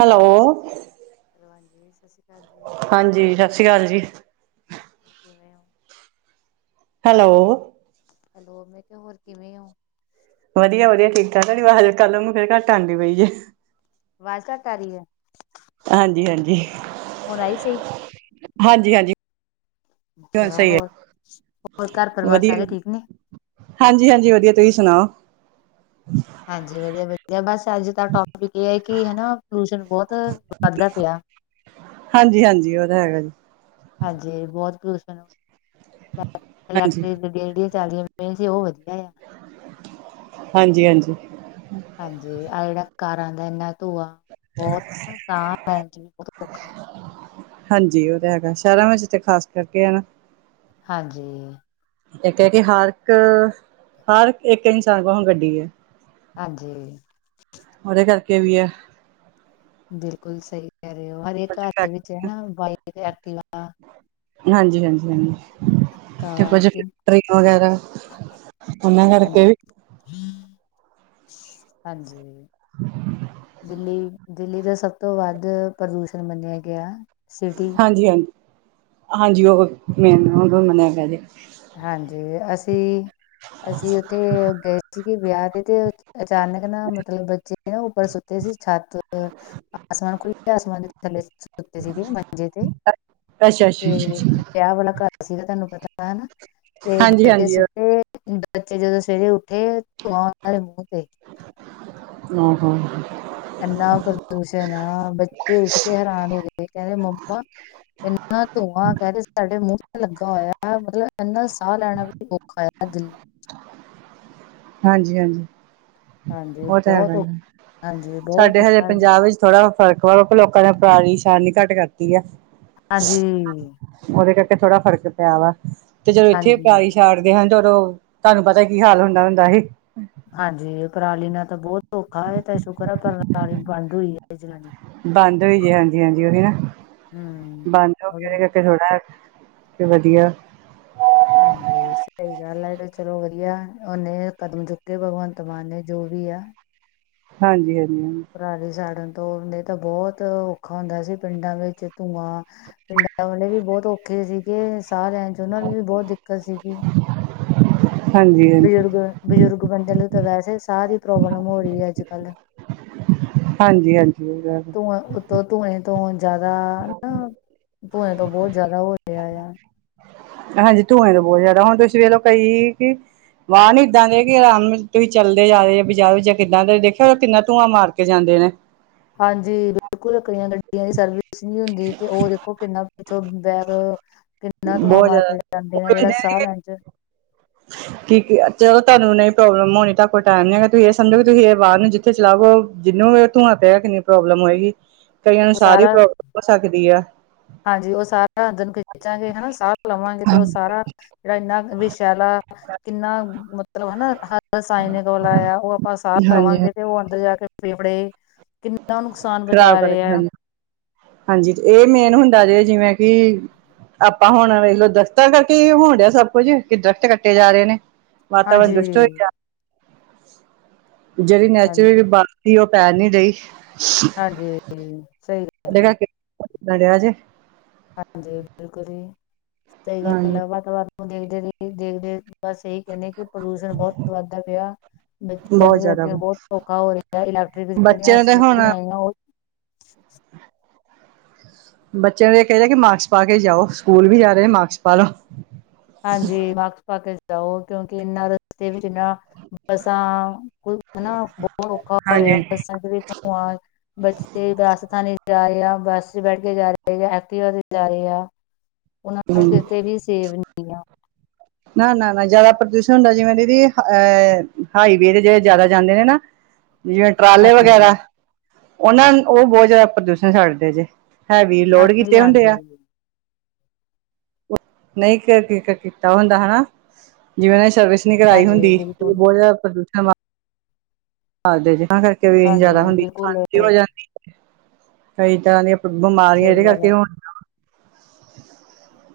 Hello. [inaudible] ਹੋਰ ਹਾਂਜੀ, ਸਤਿ ਸ਼੍ਰੀ ਅਕਾਲ ਜੀ। [inaudible] ਹੈਲੋ। ਹੈਲੋ, ਹੋਰ ਕਿਵੇਂ ਹੋ? ਵਧੀਆ ਵਧੀਆ ਠੀਕ-ਠਾਕ, ਤੁਹਾਡੀ ਅਵਾਜ਼ ਕੱਲ੍ਹ ਮਾਗੂ ਫਿਰ ਘੱਟ ਆਉਂਦੀ ਪਈ ਹੈ। ਅਵਾਜ਼ ਘੱਟ ਆ ਰਹੀ ਹੈ। ਹਾਂਜੀ-ਹਾਂਜੀ। ਹੁਣ ਆਈ ਸਹੀ? ਹਾਂਜੀ-ਹਾਂਜੀ। ਅੱਛਾ, ਹੋਰ, ਹੋਰ ਘਰ ਪਰਿਵਾਰ ਸਾਰੇ ਠੀਕ ਨੇ। ਹਾਂਜੀ-ਹਾਂਜੀ ਵਧੀਆ, ਤੁਸੀਂ ਸੁਣਾਓ? ਹਾਂਜੀ ਵਧੀਆ-ਵਧੀਆ ਬਸ ਅੱਜ ਦਾ ਟੋਪਿਕ ਇਹ ਹੈ, ਕਿ ਹਨਾ ਪੋਲੂਸ਼ਨ ਬਹੁਤ ਵੱਧਦਾ ਪਿਆ। ਹਾਂਜੀ, ਹਾਂਜੀ, ਉਹ ਤਾਂ ਹੈਗਾ ਜੀ। ਹਾਂਜੀ ਬਹੁਤ ਪ੍ਰਦੂਸ਼ਣ, ਇਲੈਕ ਹਾਂਜੀ ਰੇਹੜੀਆ ਚੱਲੀਆਂ ਪਈਆਂ ਸੀ, ਉਹ ਵਧੀਆ ਆ। ਹਾਂਜੀ-ਹਾਂਜੀ। ਹਾਂਜੀ, ਆਹ ਜਿਹੜਾ ਕਾਰਾਂ ਦਾ ਇੰਨਾ ਧੂੰਆ ਹੈ, ਇਸ ਕਰਕੇ ਸਾਹ ਲੈਣਾ ਵੀ ਬਹੁਤ ਔਖਾ ਹੋ ਜਾਂਦਾ ਹੈ। ਹਾਂਜੀ, ਉਹ ਤਾਂ ਹੈਗਾ, ਸ਼ਹਿਰਾਂ ਵਿੱਚ ਤਾਂ ਖ਼ਾਸ ਕਰਕੇ ਹੈਨਾ, ਹਾਂਜੀ। ਇੱਕ ਹੈ ਕਿ ਹਰ ਇੱਕ, ਹਰ ਇੱਕ ਇਨਸਾਨ ਕੋਲੋਂ ਗੱਡੀ ਹੈ। ਹਾਂਜੀ। ਉਹਦੇ ਕਰਕੇ ਵੀ ਹੈ, ਬਿਲਕੁਲ ਸਹੀ ਕਹਿ ਰਹੇ ਹੋ, ਹਰ ਇਕ ਘਰ ਵਿੱਚ ਹੇਨਾ ਵਈਟ ਐਕਟੀਵਾ। ਹਾਂਜੀ-ਹਾਂਜੀ-ਹਾਂਜੀ। ਤੇ ਇਹ ਫੈਕਟਰੀਆਂ ਵਗੈਰਾ, ਉਹਨਾਂ ਕਰਕੇ ਵੀ, ਹਾਂਜੀ, ਦਿੱਲੀ, ਦਿੱਲੀ ਦਾ ਸਭ ਤੋਂ ਵੱਧ ਪ੍ਰਦੂਸ਼ਣ ਮੰਨਿਆ ਗਿਆ। ਸਿਟੀ ਹਾਂਜੀ-ਹਾਂਜੀ, ਹਾਂਜੀ ਉਹ ਮੈਂ ਮੰਨਿਆ ਗਿਆ। ਹਾਂਜੀ, ਅਸੀਂ, ਅਸੀਂ ਉੱਥੇ ਗਏ ਸੀਗੇ ਵਿਆਹ ਤੇ ਅਚਾਨਕ ਨਾ ਮਤਲਬ ਬੱਚੇ ਨਾ ਉੱਪਰ ਸੁੱਤੇ ਸੀ ਛੱਤ ਆਸਮਾਨ ਖੁੱਲ ਆਸਮਾਨ ਦੇ ਥੱਲੇ ਸੁੱਤੇ ਸੀਗੇ ਮੰਜੇ ਤੇ ਅੱਛਾ ਅੱਛਾ ਤੇ ਅੱਛਾ ਵਿਆਹ ਵਾਲਾ ਘਰ ਸੀਗਾ ਤੁਹਾਨੂੰ ਪਤਾ ਹਨਾ, ਤੇ ਹਾਂਜੀ ਬੱਚੇ ਹਾਂਜੀ ਸੁੱਟੇ ਬੱਚੇ ਜਦੋਂ ਸਵੇਰੇ ਉੱਠੇ ਧੂੰਆ ਉਹਨਾਂ ਦੇ ਮੂੰਹ ਤੇ। ਆ ਹਾਂ, ਇੰਨਾ ਪ੍ਰਦੂਸ਼ਣ ਬੱਚੇ ਉੱਠ ਕੇ ਹੈਰਾਨ ਹੋ ਗਏ ਕਹਿੰਦੇ ਮੰਮਾ, ਇੰਨਾ ਧੂੰਆਂ ਕਹਿਦੇ ਸਾਡੇ ਮੂੰਹ ਤੇ ਲੱਗਾ ਹੋਇਆ ਮਤਲਬ ਇੰਨਾ ਸਾਹ ਲੈਣਾ ਵੀ ਔਖਾ ਆ ਦਿਲੀ ਹਾਂਜੀ-ਹਾਂਜੀ। ਹਾਂਜੀ, ਬਹੁਤ ਔਖ ਹਾਂਜੀ ਬਹੁਤ ਔਖਾ ਹੈ। ਉਹ ਵਿੱਚ ਥੋੜ੍ਹਾ ਫਰਕ ਵਾ ਕਿਉਕਿ ਲੋਕਾਂ ਨੇ ਬਾਰਿਸ਼ ਆਉਣੀ ਘੱਟ ਕਰਤੀ ਆ। ਹਾਂਜੀ ਉਹਦੇ ਕਰਕੇ ਥੋੜਾ ਫਰਕ ਪਿਆ ਵਾ, ਤੇ ਜਦੋਂ ਇੱਥੇ ਪਰਾਲੀ ਹਾਂਜੀ ਛੜਦੇ ਹਨ ਤੇ ਉਦੋਂ ਤੁਹਾਨੂੰ ਪਤਾ ਕੀ ਹਾਲ ਹੁੰਦਾ ਹੁੰਦਾ ਸੀ। ਹਾਂਜੀ, ਪਰਾਲੀ ਨਾਲ ਤਾਂ ਬਹੁਤ ਔਖਾ ਇਹ ਤਾਂ ਸ਼ੁਕਰ ਹੈ ਪਰਾਲੀ ਬੰਦ ਹੋਈ ਹੈ ਜਲਾਣੀ। ਬੰਦ ਹੋਈ ਦੀ ਹਾਂਜੀ- ਹਾਂਜੀ ਓਹੀ ਨਾ, ਹਮ ਬੰਦ ਹੋ ਕੇ ਨਾਲ- ਉਹਦੇ ਕਰਕੇ ਥੋੜਾ ਤੇ ਵਧੀਆ। ਹਾਂਜੀ, ਸਹੀ ਗੱਲ ਐ, ਐ ਤੇ ਚਲੋ ਵਧੀਆ, ਉਹਨੇ ਕਦਮ ਚੁੱਕੇ ਭਗਵੰਤ ਮਾਨ ਨੇ, ਜੋ ਵੀ ਆ। ਹਾਂਜੀ-ਹਾਂਜੀ-ਹਾਂਜੀ। ਪਰਾਲੀ ਸਾੜਨ ਤੋਂ, ਨਹੀਂ ਤਾਂ ਬਹੁਤ ਔਖਾ ਹੁੰਦਾ ਸੀ ਪਿੰਡਾਂ ਵਿੱਚ, ਧੂੰਆਂ ਪਿੰਡਾਂ ਵਾਲੇ ਵੀ ਬਹੁਤ ਔਖੇ ਸੀਗੇ, ਸਾਹ ਲੈਣ ਚ ਉਹਨਾਂ ਨੂੰ ਵੀ ਬਹੁਤ ਦਿੱਕਤ ਸੀਗੀ। ਹਾਂਜੀ ਹਾਂਜੀ ਬਜ਼ੁਰਗ, ਬਜ਼ੁਰਗ ਬੰਦਿਆਂ ਨੂੰ ਤਾਂ ਵੈਸੇ ਸਾਹ ਦੀ ਪ੍ਰੋਬਲਮ ਹੋ ਰਹੀ ਅੱਜ-ਕੱਲ। ਹਾਂਜੀ-ਹਾਂਜੀ, ਓਈ ਗੱਲ ਧੂੰਆਂ ਉੱਤੋਂ ਧੂੰਏ ਤੋਂ ਜ਼ਿਆਦਾ ਨਾ, ਧੂੰਏ ਤੋਂ ਬਹੁਤ ਜ਼ਿਆਦਾ ਓ ਹੋ ਰਿਹਾ ਆ। ਹਾਂਜੀ, ਧੂੰਏ ਤੋਂ ਬਹੁਤ ਜ਼ਿਆਦਾ ਹੁੰਦਾ, ਹੁਣ ਤੁਸੀਂ ਵੇਖ ਲਓ ਕਈ ਵਾਹਨ ਈ ਇੱਦਾਂ ਦੇ ਕਿ ਆਰਾਮ ਤੁਸੀਂ ਚੱਲਦੇ ਜਾ, ਰੇ ਬਜਾਰੋਂ ਜਾਂ ਕਿੱਦਾਂ ਦੇ ਦੇਖਿਆ, ਕਿੰਨਾ ਧੂੰਆਂ ਮਾਰ ਕੇ ਜਾਂਦੇ ਨੇ। ਹਾਂਜੀ, ਬਿਲਕੁਲ, ਕਈਆਂ ਗੱਡੀਆਂ ਦੀ ਸਰਵਿਸ ਨਹੀਂ ਹੁੰਦੀ ਤੇ ਉਹ ਦੇਖੋ ਕਿੰਨਾ ਇੱਥੋਂ ਬੈਕ ਕਿੰਨਾ ਧੂੰਆਂ ਬਹੁਤ ਮਾਰ ਕੇ ਜਾਂਦੇ ਨੇ, ਜਿਹੜਾ ਸਾਹ ਲੈਣ ਚ ਕਿ-ਕਿ, ਚਲੋ ਤੁਹਾਨੂੰ ਨਹੀਂ ਪ੍ਰੋਬਲਮ ਹੋਣੀ, ਤਾ ਕੋਲ ਟਾਈਮ ਨੀ ਹੈਗਾ, ਤੁਸੀਂ ਇਹ ਸੰਡੇ ਵੀ ਤੁਸੀਂ ਇਹ ਵਾਰ ਨੂੰ ਜਿ ਉੱਥੇ ਚਲਾਵੋ, ਜਿੰਨੂੰ ਵੀ ਧੂੰਆਂ ਤੇ ਹੈ, ਕਿੰਨੀ ਪ੍ਰੋਬਲਮ ਹੋਏਗੀ। ਕਈਆਂ ਨੂੰ ਉਹ ਸਾਹ ਦੀ ਸਾਰਾ ਪ੍ਰੋਬਲਮ ਹੋ ਸਕਦੀ ਐ। ਹਾਂਜੀ, ਉਹ ਸਾਰਾ ਅੰਦਨ ਖਿੱਚਾਂਗੇ ਹੈਨਾ, ਸਾਹ ਲਵਾਂਗੇ ਤੇ ਉਹ ਸਾਰਾ ਜਿਹੜਾ ਇੰਨਾ ਵਿਸ਼ ਸ਼ੈਲਾ ਕਿੰਨਾ ਮਤਲਬ ਹਨਾ, ਸਾਈਨ ਕੋਲ ਆਇਆ ਉਹ ਆਪਾਂ ਸਾਰ ਹਾਂਜੀ ਲਵਾਂਗੇ। ਤੇ ਉਹ ਅੰਦਰ ਜਾ ਕੇ ਫੇਫੜੇ ਕਿੰਨਾ ਨੂੰ ਖ਼ਰਾਬ ਕਰਕੇ ਹਾਂਜੀ, ਤੇ ਇਹ ਮੇਨ ਹੁੰਦਾ ਜੇ ਜਿਵੇਂ ਕਿ ਆਪਾਂ ਹੁਣ ਵੇਖਲੋ ਦਰਖਤਾਂ ਕਰਕੇ ਹੋਣ ਡਿਆ, ਸਭ ਕੁੱਝ ਕਿ ਦਰਖਤ ਕੱਟੇ ਜਾ ਰਹੇ ਨੇ। ਵਾਤਾਵਰਨ ਹਾਂਜੀ ਦੁਸ਼ਟ ਹੋਏ ਗਿਆ, ਜਿਹੜੀ ਹਾਂਜੀ ਨੈਚੁਰਲੀ ਬਾ ਕੀ ਉਹ ਪੈ ਨੀ ਰਹੀ? ਹਾਂਜੀ-ਹਾਂਜੀ, ਸਹੀ ਗੱਲ ਆ [unintelligible] ਹਾਂਜੀ, ਬਿਲਕੁਲ ਜੀ, ਸਹੀ ਗੱਲ ਹਾਂਜੀ ਹੈ, ਵਾਤਾਵਰਨ ਓ ਦੇਖਦੇ-ਦੇਖਦੇ ਬਸ ਇਹੀ ਕਹਿੰਦੇ ਕਿ ਪ੍ਰਦੂਸ਼ਣ ਬਹੁਤ ਵੱਧਦਾ ਪਿਆ। ਬੱਚਿਆਂ ਬਹੁਤ ਨੂੰ ਵੀ ਜ਼ਿਆਦਾ ਅੱਗੇ ਵਾ ਬਹੁਤ ਓਖਾ ਹੋ ਰਿਹਾ, ਇਲੈਕਟ੍ਰਿਕ ਜਿਹੜੀਆਂ ਬੱਚਿਆਂ ਦੇ ਹੁਣ ਸਕੂਟੀਆਂ ਆਈਆਂ ਉਹ ਵੀ [unintelligible] ਬੱਚਿਆਂ ਨੂੰ ਇਹ ਕਹੀ ਦਾ ਕਿ ਮਾਰਕਸ ਪਾ ਕੇ ਜਾਓ, ਸਕੂਲ ਵੀ ਜਾ ਰਹੇ ਮਾਰਕਸ ਪਾ ਲਓ। ਹਾਂਜੀ, ਮਾਸਕ ਪਾ ਕੇ ਜਾਓ ਕਿਉਂਕਿ ਇਨਾਂ ਰਸਤੇ ਵਿੱਚ ਇਨਾ, ਬੱਸਾਂ ਹੈਨਾ, ਬਹੁਤ ਔਖਾ ਹੋ ਰਿਹਾ ਹਾਂਜੀ। ਬੱਸਾਂ ਚ ਵੀ ਧੂੰਆਂ ਬੱਚੇ ਦੱਸ ਥਾਨੇ ਜਾ ਰਹੇ ਆ, ਬੱਸ ਚ ਬੈਠ ਕੇ ਜਾ ਰਹੇ ਆ, ਐਕਟਿਵਾ ਤੇ ਜਾ ਰਹੇ ਆ ਉਹਨਾ ਹੂੰ [unintelligible] ਕਿਤੇ ਵੀ ਸੇਵ ਨੀਂ। ਨਾ-ਨਾ-ਨਾ, ਜ਼ਿਆਦਾ ਪ੍ਰਦੂਸ਼ਣ ਹੁੰਦਾ ਜਿਵੇਂ ਦੀਦੀ ਅ ਹਾਈਵੇ ਦੇ ਜਿਹੜੇ ਜ਼ਿਆਦਾ ਜਾਂਦੇ ਨੇ ਨਾ ਜਿਵੇਂ ਟਰਾਲੇ ਵਗੈਰਾ, ਹਾਂਜੀ ਉਹਨਾਂ-ਉਹ ਬਹੁਤ ਜ਼ਿਆਦਾ ਪ੍ਰਦੂਸ਼ਣ ਛਡਦੇ ਜੇ। ਹੈਵੀ ਲੋੜ ਹਾਂਜੀ ਕੀਤੇ ਹੁੰਦੇ ਹਾਂਜੀ ਆ, ਨਹੀਂ ਕਕੇ ਕ ਉਹ ਹੁੰਦਾ ਹੈਨਾ, ਜਿਵੇਂ ਉਹਨੇ ਸਰਵਿਸ ਨਹੀਂ ਕਰਵਾਈ ਹਾਂਜੀ ਹੁੰਦੀ, ਬਿਲਕੁਲ ਬਹੁਤ ਜ਼ਿਆਦਾ ਪ੍ਰਦੂਸ਼ਣ ਹਾਂਜੀ ਜੀ, ਤਾਂ ਕਰਕੇ ਵੀ ਹਾਂਜੀ ਜਿਆਦਾ ਹੁੰਦੀ, ਬਿਲਕੁਲ ਹੋ ਜਾਂਦੀ ਕਈ ਤਰ੍ਹਾਂ ਦੀਆਂ ਬਿਮਾਰੀਆਂ ਸਹੀ ਇਹਦੇ ਗੱਲ ਕਰਕੇ ਹੈ ਹੁਣ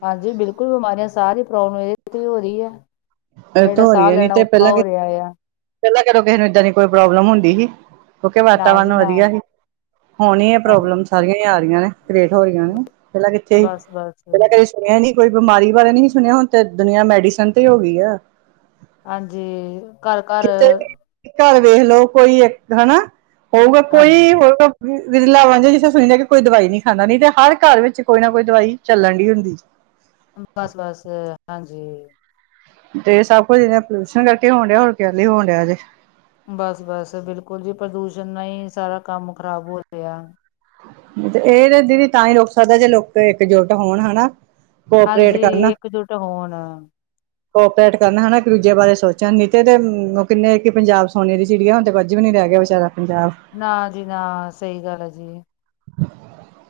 ਹਾਂਜੀ ਬਿਲਕੁਲ, ਬਿਮਾਰੀਆਂ, ਸਾਹ ਦੀ ਪ੍ਰੋਬਲਮ ਇਹਦੇ ਤੇ ਹੋ ਰੀ ਐ। ਇਹ ਜੇੜਾ ਤੋਂ ਹੋ ਰਹੀ ਸਾਹ ਹੈ ਨੀ ਲੈਣਾ ਤੇ ਔਖਾ ਪਹਿਲਾਂ ਹੋ ਰਿਆ ਯਾ। ਪਹਿਲਾਂ ਕਦੋ ਕਿਸੇ ਨੂੰ ਏਦਾਂ ਦੀ ਕੋਈ ਪ੍ਰੋਬਲਮ ਹੁੰਦੀ ਸੀ? ਕਿਉਂਕਿ ਨਾ ਵਾਤਾਵਰਨ ਜੀ ਨਾ ਵਧੀਆ ਹੀ, ਹੁਣ ਈ ਇਹ ਹਾਂਜੀ ਪ੍ਰੋਬਲਮ ਸਾਰੀਆਂ ਹੀ ਆ ਰਹੀਆਂ ਨੇ। ਕਰੇਟ ਹੋ ਰੀਆਂ ਨੇ, ਪਹਿਲਾਂ ਕਿੱਥੇ ਹੀ? ਬਸ ਪਹਿਲਾਂ ਬਸ ਕਦੀ ਸੁਣਿਆ ਨੀ। ਕੋਈ ਬਿਮਾਰੀ ਬਾਰੇ ਨਹੀਂ ਸੀ ਸੁਣਿਆ, ਹੁਣ ਤੇ ਦੁਨੀਆਂ ਮੈਡੀਸਨ ਤੇ ਹੋ ਗਈ ਆ। ਹਾਂਜੀ। ਘਰ-ਘਰ ਕਿੱਥੇ ਵੀ ਘਰ ਵੇਖ ਲਓ ਕੋਈ ਇੱਕ, ਹੈਨਾ। ਹੋਊਗਾ ਹਾਂਜੀ ਕੋਈ ਹੋਊਗਾ ਵੀ ਵਿਰਲਾ ਵਾਂ ਜੇ ਜਿੱਥੇ ਸੁਣਿਆ ਕਿ ਕੋਈ ਦਵਾਈ ਨੀ ਖਾਂਦਾ, ਨੀ ਤੇ ਹਰ ਘਰ ਵਿੱਚ ਕੋਈ ਨਾ ਕੋਈ ਦਵਾਈ ਚੱਲਣ ਡੀ ਹੁੰਦੀ ਜੀ। ਬਸ- ਬਸ, ਹਾਂਜੀ। ਤੇ ਸਭ ਕੁੱਝ ਇਹੇ ਪੋਲਿਊਸ਼ਨ ਕਰਕੇ ਹੋਣ ਡਿਆ, ਹੋਰ ਕੇ ਹੀ ਹੋਣ ਡਿਆ ਜੇ ਬਸ-ਬਸ ਬਿਲਕੁਲ ਜੀ ਪ੍ਰਦੂਸ਼ਣ ਨਾਲ ਹੀ ਸਾਰਾ ਕੰਮ ਖਰਾਬ ਹੋ ਰਿਹਾ। ਤੇ ਇਹ ਤੇ ਦੀਦੀ ਤਾਂ ਹੀ ਰੁਕ ਸਕਦਾ ਜੇ ਲੋਕ ਇਕਜੁੱਟ ਹੋਣ ਹਨਾ। ਕੋਆਪਰੇਟ ਹਾਂਜੀ ਇਕਜੁੱਟ ਹੋਣ। ਕੋਪਰੇਟ ਕਰਨਾ ਹਨਾ ਇਕ ਦੂਜੇ ਬਾਰੇ ਸੋਚਣ ਨਹੀ ਤੇ ਤੇ ਉਹ ਕਿਨੇ ਕਿ ਪੰਜਾਬ ਸੋਨੇ ਦੀ ਚਿੜੀ ਹੁਣ ਤੇ ਕੁਝ ਵੀ ਨੀ ਰਹਿ ਗਿਆ। ਜ਼ਾਰਾ ਪੰਜਾਬ ਨਾ ਜੀ ਨਾ ਸਹੀ ਗੱਲ ਹੈ ਜੀ।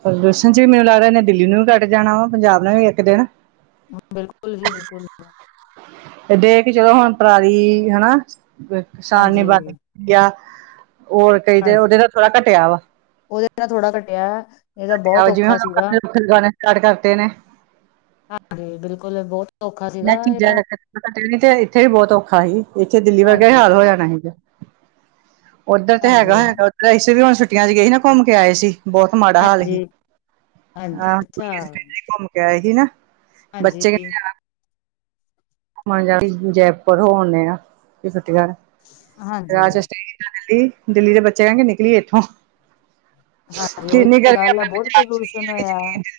ਪ੍ਰਦੂਸ਼ਣ 'ਚ ਵੀ ਮੈਨੂੰ ਲੱਗਦਾ ਇਹਨੇ ਦਿੱਲੀ ਨੂੰ ਵੀ ਕੱਟ ਜਾਣਾ ਵਾ ਪੰਜਾਬ ਨਾਲ ਵੀ ਇਕ ਦਿਨ। ਬਿਲਕੁਲ ਜੀ ਬਿਲਕੁਲ। [unintelligible] ਦੇਖ ਕੇ ਚਲੋ ਹੁਣ ਪਰਾਲੀ ਹਨਾ, ਕਿਸਾਨ ਹਾਂਜੀ ਨੇ ਬੰਦ ਕੀਤੀ ਆ। ਹੋਰ ਕਈ ਤੇ ਹਾਂ ਉਹਦੇ ਨਾਲ ਥੋੜਾ ਘਟਿਆ ਵਾ। ਉਹਦੇ ਨਾਲ ਥੋੜ੍ਹਾ ਘਟਿਆ ਨਹੀ ਤਾਂ ਬਹੁਤ ਔਖਾ ਸੀਗਾ। ਫਿਰ ਗਾਣੇ ਸਟਾਰਟ ਕਰਤੇ ਨੇ। ਹਾਂਜੀ ਬਿਲਕੁਲ ਬਹੁਤ ਸੌਖਾ ਸੀਗਾ ਇਹ ਦਿੱਲੀ ਤੇ ਇਥੇ ਵੀ ਬਹੁਤ ਔਖਾ ਸੀ ਇਥੇ ਦਿੱਲੀ ਵਰਗਾ ਹਾਂਜੀ ਹਾਲ ਹੋ ਜਾਣਾ ਸੀਗਾ। [inaudible] ਉੱਧਰ ਤੇ ਹਾਂਜੀ ਹੈਗਾ ਹੈਗਾ ਉਧਰ ਅਸੀਂ ਵੀ ਹੁਣ ਛੁੱਟੀਆਂ ਚ ਗਏ ਸੀ ਨਾ ਘੁੰਮ ਕੇ ਆਏ ਸੀ, ਬਹੁਤ ਮਾੜਾ ਹਾਲ ਸੀ। ਹਾਂਜੀ ਹਾਂਜੀ, ਅੱਛਾ। ਗਏ ਸੀ ਨਾ। ਹਾਂਜੀ ਮਨ ਜਾ ਜੈਪੁਰ ਹੋ ਆਉਨੇ ਆ ਛੁਟੀਆਂ ਰਾਜ ਹਾਂਜੀ ਦਿੱਲੀ ਦਿੱਲੀ ਦੇ ਬੱਚੇ ਕਹਿਣ ਕੇ ਨਿਕਲੀਏ ਇਥੋ। ਹਾਂਜੀ ਉਹੀ ਤਾਂ ਗੱਲ ਆ ਆਪਣੇ ਬਹੁਤ ਪੰਜਾਬ ਚ ਨਹੀਂ ਪ੍ਰਦੂਸ਼ਣ ਹੈਗੀ ਹੋਇਆ। ਜਿੰਨੀ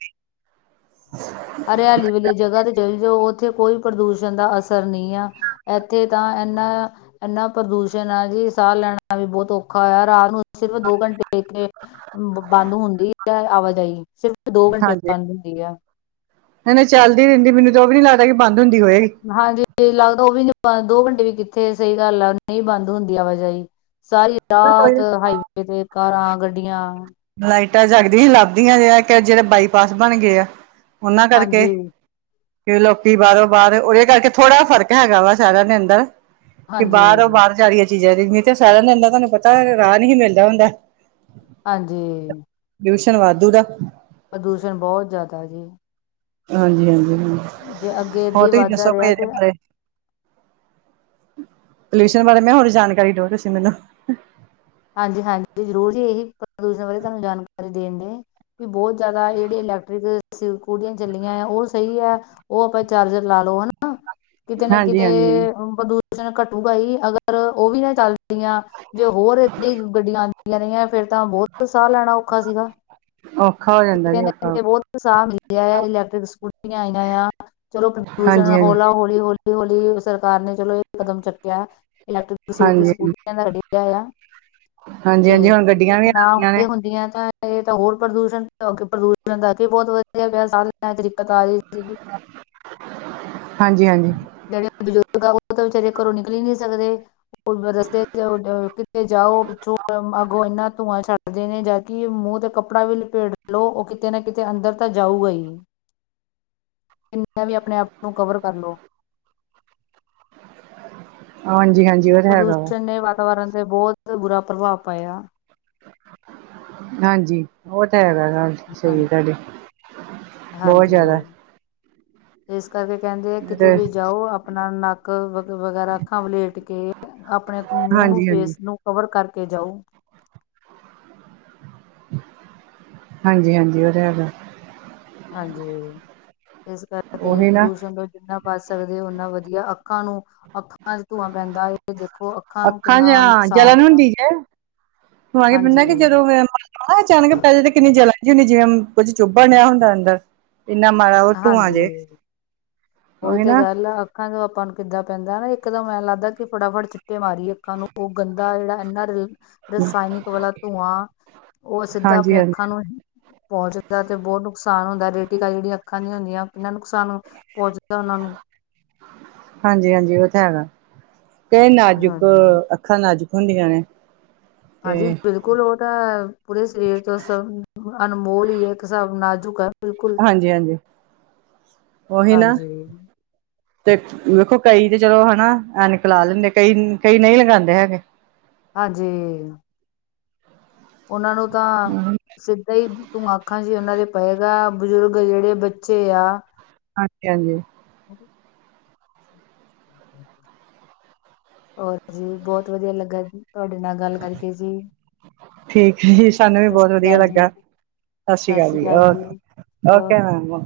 ਹਰਿਆਲੀ ਵਾਲੀ ਜਗ੍ਹਾ ਤੇ ਚਲੇ ਜਾਓ ਉਥੇ ਕੋਈ ਪ੍ਰਦੂਸ਼ਣ ਦਾ ਅਸਰ ਨਹੀ। ਇਥੇ ਤਾਂ ਇਨਾ ਇਨਾ ਪ੍ਰਦੂਸ਼ਣ ਆ ਜੀ ਸਾਹ ਲੈਣਾ ਵੀ ਬਹੁਤ ਔਖਾ ਹੋਇਆ ਰਾਤ ਨੂੰ ਸਿਰਫ ਦੋ ਘੰਟੇ ਦੇ ਕੇ [inaudible] ਬੰਦ ਹੁੰਦੀ ਜਾਂ ਆਵਾਜਾਈ, ਸਿਰਫ ਦੋ ਘੰਟੇ ਬੰਦ ਹੁੰਦੀ ਆ। ਨਹੀ-ਨਹੀ ਚੱਲਦੀ ਰਹਿਦੀ ਮੈਨੂੰ ਤਾਂ ਉਹ ਵੀ ਨੀ ਲੱਗਦਾ ਕਿ ਬੰਦ ਹੁੰਦੀ ਹੋਏਗੀ। ਹਾਂਜੀ ਲੱਗਦਾ ਉਹ ਵੀ ਦੋ ਘੰਟੇ ਵੀ ਕਿਥੇ ਸਹੀ ਗੱਲ ਆ ਨਹੀ ਬੰਦ ਹੁੰਦੀ ਆਵਾਜਾਈ। ਸਾਰੀ ਰਾਤ ਹਾਈਵੇ ਤੇ ਕਾਰਾਂ, ਗੱਡੀਆਂ। ਲਾਈਟਾਂ ਜਗਦੀਆਂ ਲੱਭਦੀਆਂ ਜੇ ਜਿਹੜੇ ਬਾਈਪਾਸ ਬਣ ਗਏ ਆ। ਉਹਨਾਂ ਕਰਕੇ ਹਾਂਜੀ ਕਿ ਲੋਕੀ ਬਾਹਰੋਂ ਬਾਹਰ ਉਹਦੇ ਕਰਕੇ ਥੋੜਾ ਫ਼ਰਕ ਹੈਗਾ ਵਾ ਸ਼ਹਿਰਾਂ ਦੇ ਅੰਦਰ। ਕਿ ਬਾਹਰ ਉਹ ਹਾਂਜੀ ਬਾਹਰ ਜਾ ਰਹੀਏ ਚੀਜ਼ਾਂ ਤੇ ਤੇ ਸਾਰਿਆਂ ਨੂੰ ਇਨਾ ਤੁਹਾਨੂੰ ਪਤਾ ਰਾਹ ਨਹੀ ਮਿਲਦਾ ਹੁੰਦਾ। ਹਾਂਜੀ ਪਲਿਊਸ਼ਨ ਵਾਧੂ ਦਾ। ਪ੍ਰਦੂਸ਼ਣ ਬਹੁਤ ਜ਼ਿਆਦਾ ਜੀ। ਹਾਂਜੀ-ਹਾਂਜੀ ਹਾਂ ਜੇ ਅੱਗੇ ਏਦਾਂ ਹੋਰ ਹੀ ਤੁਸੀ ਵੱਧਦਾ ਦਸੋ ਕੋ ਰਿਹਾ ਇਹਦੇ ਤੇ ਬਾਰੇ। ਪੋਲਿਊਸ਼ਨ ਬਾਰੇ ਮੈਂ ਹੋਰ ਜਾਣਕਾਰੀ ਦਿਉ ਤੁਸੀ ਮੈਨੂੰ। ਹਾਂਜੀ-ਹਾਂਜੀ ਜ਼ਰੂਰ ਜੀ ਇਹੀ ਪ੍ਰਦੂਸ਼ਣ ਬਾਰੇ ਤੁਹਾਨੂੰ ਜਾਣਕਾਰੀ ਦੇਣ ਦੇ। ਬਹੁਤ ਜ਼ਿਆਦਾ ਜਿਹੜੀ ਇਲੈਕਟ੍ਰਿਕਿਵ ਸਕੂਟੀਆਂ ਚੱਲੀਆਂ ਹੈ ਉਹ ਸਹੀ ਹੈ। ਉਹ ਆਪਾਂ ਚਾਰਜਰ ਲਾ ਲੋ ਹਨਾ ਕਿਤੇ ਨਾ ਹਾਂਜੀ ਕਿਤੇ ਹਾਂਜੀ ਹਾਂਜੀ ਆਪਾਂ ਦੂ ਪ੍ਰਦੂਸ਼ਣ ਘਟੂਗਾ ਹੀ ਅਗਰ ਉਹ ਵੀ ਨਾ ਚੱਲਦੀਆਂ ਜੇ ਹੋਰ ਏਥੇ ਗੱਡੀਆਂ ਆਉਂਦੀਆਂ ਰਹੀਆਂ ਫੇਰ ਤਾਂ ਬਹੁਤ ਸਾਹ ਲੈਣਾ ਔਖਾ ਸੀਗਾ। ਔਖਾ ਜਾਂਦਾ ਜੀ ਔਖਾ ਕਿਦੇ ਬਹੁਤ ਉਤ ਸਾਹ ਮਿਲਿਆ ਇਲੈਕਟ੍ਰਿਕ ਸਕੂਟੀਆਂ ਆਈਆਂ ਆ। ਚਲੋ ਹਾਂਜੀ ਪ੍ਰਦੂਸ਼ਣ ਹਾਂਜੀ ਹੌਲਾ ਹੌਲੀ-ਹੌਲੀ ਹੌਲੀ-ਹੌਲੀ ਸਰਕਾਰ ਨੇ ਚਲੋ ਇਹ ਕਦਮ ਚੁੱਕਿਆ ਇਲੈਕਟ੍ਰਿਕ ਸਕੂਟਰ ਹਾਂਜੀ ਸਕੂਟੀਆ ਦਾ ਆ, ਹਾਂਜੀ ਤੇ ਹਾਂਜੀ ਹੁਣ ਗੱਡੀਆਂ ਵੀ ਆ ਨਾ ਗਈਆਂ ਨੇ ਇਹ ਹੁੰਦੀਆਂ ਤਾਂ ਇਹ ਤਾਂ ਹੋਰ ਪ੍ਰਦੂਸ਼ਣ, ਪ੍ਰਦੂਸ਼ਣ ਦਾ ਅਗੇ ਬਹੁਤ ਵਧਇਆ ਪਿਆ, ਸਾਰੀ ਐ ਤੇ, ਦਿੱਕਤ ਆ ਰਹੀ ਸੀ ਹਾਂਜੀ ਹਾਂਜੀ ਜਿਹੜੇ ਬਜ਼ੁਰਗ ਆ, ਉਹ ਤਾਂ ਵਿਚਾਰੇ ਘਰੋਂ ਨਿਕਲ ਈ ਨਹੀਂ ਸਕਦੇ ਰਸਤੇ ਚ ਕਿਤੇ ਜਾਓ, ਪਿੱਛੋਂ ਅਗੋਂ ਇਨਾ ਧੂੰਆਂ ਛੱਡ ਕਰਦੇ ਨੇ, ਜਦਕਿ ਮੂੰਹ ਤੇ ਕੱਪੜਾ ਵੀ ਲਪੇੜ ਲਓ, ਉਹ ਕਿਤੇ ਨਾ ਕਿਤੇ ਅੰਦਰ ਤਾਂ ਜਾਊਗਾ ਹੀ ਕਿੰਨਾ ਵੀ ਆਪਣੇ ਆਪ ਨੂੰ ਕਵਰ ਕਰ ਲੋ ਹਾਂਜੀ ਹਾਂਜੀ ਉਹ ਤਾਂ ਹੈਗਾ ਵਾ ਪ੍ਰਦੂਸ਼ਣ ਨੇ, ਵਾਤਾਵਰਨ ਤੇ ਬਹੁਤ ਬੁਰਾ ਪ੍ਰਭਾਵ ਪਾਇਆ ਹਾਂਜੀ, ਉਹ ਤਾਂ ਹੈਗਾ ਹੈ ਹਾਂ ਸਹੀ ਤੁਹਾਡੀੇ, ਬਹੁਤ ਜ਼ਿਆਦਾ ਹਾਂਜੀ। ਇਸ ਕਰਕੇ ਕਹਿੰਦੇ ਆ, ਕਿਤੇ ਤੇ ਵੀ ਜਾਓ ਆਪਣਾ ਨੱਕ ਵਗੈਰਾ ਅੱਖਾਂ ਵਲੇਟ ਕੇ, ਆਪਣੇ ਮੂੰਹ ਨੂੰ ਹਾਂਜੀ ਹਾਂਜੀ ਫੇਸ ਨੂੰ, ਕਵਰ ਕਰਕੇ ਜਾਊ ਹਾਂਜੀ ਹਾਂਜੀ, ਉ ਤੇ ਹੈਗਾ ਹਾਂਜੀ, ਇਸ ਕਰਕੇ ਉਹੀ ਨਾ ਪ੍ਰਦੂਸ਼ਣ ਤੋਂ ਜਿੰਨਾ ਬੱਚ ਸਕਦੇ ਹੋ, ਊਨਾ ਵਧੀਆ, ਅੱਖਾਂ ਨੂੰ ਅੱਖਾਂ ਚ ਧੂੰਆਂ ਪੈਂਦਾ ਹੈ। ਔ ਦੇਖੋ ਅੱਖਾਂ ਜ ਜਲਣ ਆ ਹੁੰਦੀ ਜੇ, ਧੂਆਂ ਕੇ ਪੈਂਦਾ, ਕਿ ਹਾਂਜੀ ਜਦੋ ਆ ਅਚਾਨਕ ਪਹਿਲੇ ਤਾਂ ਕਿਨੀ ਜਲਦੀ ਹੁੰਦੀ, ਜਿਵੇ ਕੁੱਝ ਚੁੱਭਣ ਨਿਆਹਾ ਹੁੰਦਾ ਅੰਦਰ ਇਨਾ ਮਾੜਾ ਉਹ ਧੂਆਂ ਹਾਂਜੀ ਜੇ, ਔ ਉਹੀ ਹੀ ਤੇ ਨਾ- ਗੱਲ ਆ ਅੱਖਾਂ ਜੋ ਆਪਾਂ ਨੂੰ ਕਿਦਾਂ ਪੈਂਦਾ, ਨਾ ਇਕਦਮ ਐ ਲਗਦਾ, ਕਿ ਫਟਾਫਟ ਛਿਟੇ ਮਾਰੀਏ ਅੱਖਾਂ ਨੂੰ, ਉਹ ਗੰਦਾ ਜਿਹੜਾ ਇਨਾ ਰ ਰਸਾਇਣਿਕ ਵਾਲਾ ਧੂੰਆਂ, ਉਹ ਸਿੱਧਾ ਹਾਂਜੀ ਆਪਣੇ ਹਾਂਜੀ ਅੱਖਾਂ ਸਾਨੂੰ ਪਹੁੰਚਦਾ, ਤੇ ਬਹੁਤ ਨੁਕਸਾਨ ਹੁੰਦਾ ਜ ਜਿਹੜੀਆਂ ਅੱਖਾਂ ਨਹੀਂ ਹੁੰਦੀਆਂ, ਕਿੰਨਾਂ ਨੁਕਸਾਨ ਪਹੁੰਚਦਾ ਉਹਨਾਂ ਨੂੰ ਹਾਂਜੀ ਹਾਂਜੀ, ਉਹ ਤੇ ਹੈਗਾ, ਏ ਨਾਜੁਕ ਹਾਂਜੀ। ਅੱਖਾਂ ਨਾਜੁਕ ਹੁੰਦੀਆਂ ਨੇ ਹਾਂਜੀ ਤੇ ਬਿਲਕੁਲ, ਉਹ ਤਾਂ ਪੂਰੇ ਸਰੀਰ ਤੋਂ ਸਭ ਅਨਮੋਲ ਹੀ ਹੈ, ਇੱਕ ਸਾਬ ਨਾਜ਼ੁਕ ਹੈ ਬਿਲਕੁਲ ਹਾਂਜੀ ਹਾਂਜੀ, ਔ ਹੀ ਨਾ ਹਾਂਜੀ ਤੇ ਵੇਖੋ ਕਈ ਤੇ ਚਲੋ ਹੈਨਾ ਐਨਿਕ ਲਾ ਲੈਂਦੇ, ਕਈ ਕਈ ਨਹੀਂ ਲਗਾਉਂਦੇ ਹੈਗੇ ਹਾਂਜੀ ਉਹਨਾਂ ਨੂੰ ਤਾਂ, ਸਿੱਧਾ ਹੀ ਧੂਆਂ ਅੱਖਾਂ ਹੀ ਉਹਨਾਂ ਦੇ ਪਏਗਾ, ਬਜ਼ੁਰਗ ਜਿਹੜੇ ਬੱਚੇ ਆ ਹਾਂਜੀ ਹਾਂਜੀ ਹਾਂਜੀ ਹੋਰ ਜੀ ਬਹੁਤ ਵਧੀਆ ਲੱਗਾ ਜੀ, ਤੁਹਾਡੇ ਨਾਲ ਗੱਲ ਕਰਕੇ ਜੀ ਠੀਕ ਜੀ ਸਾਨੂੰ ਵੀ ਸਤਿ ਬਹੁਤ ਸ੍ਰੀ ਵਧੀਆ ਅਕਾਲ ਲੱਗਾ, ਜੀ ਸਤਿ ਸ੍ਰੀ ਅਕਾਲ ਜੀ, ਔ ਓਕੇ ਕੇ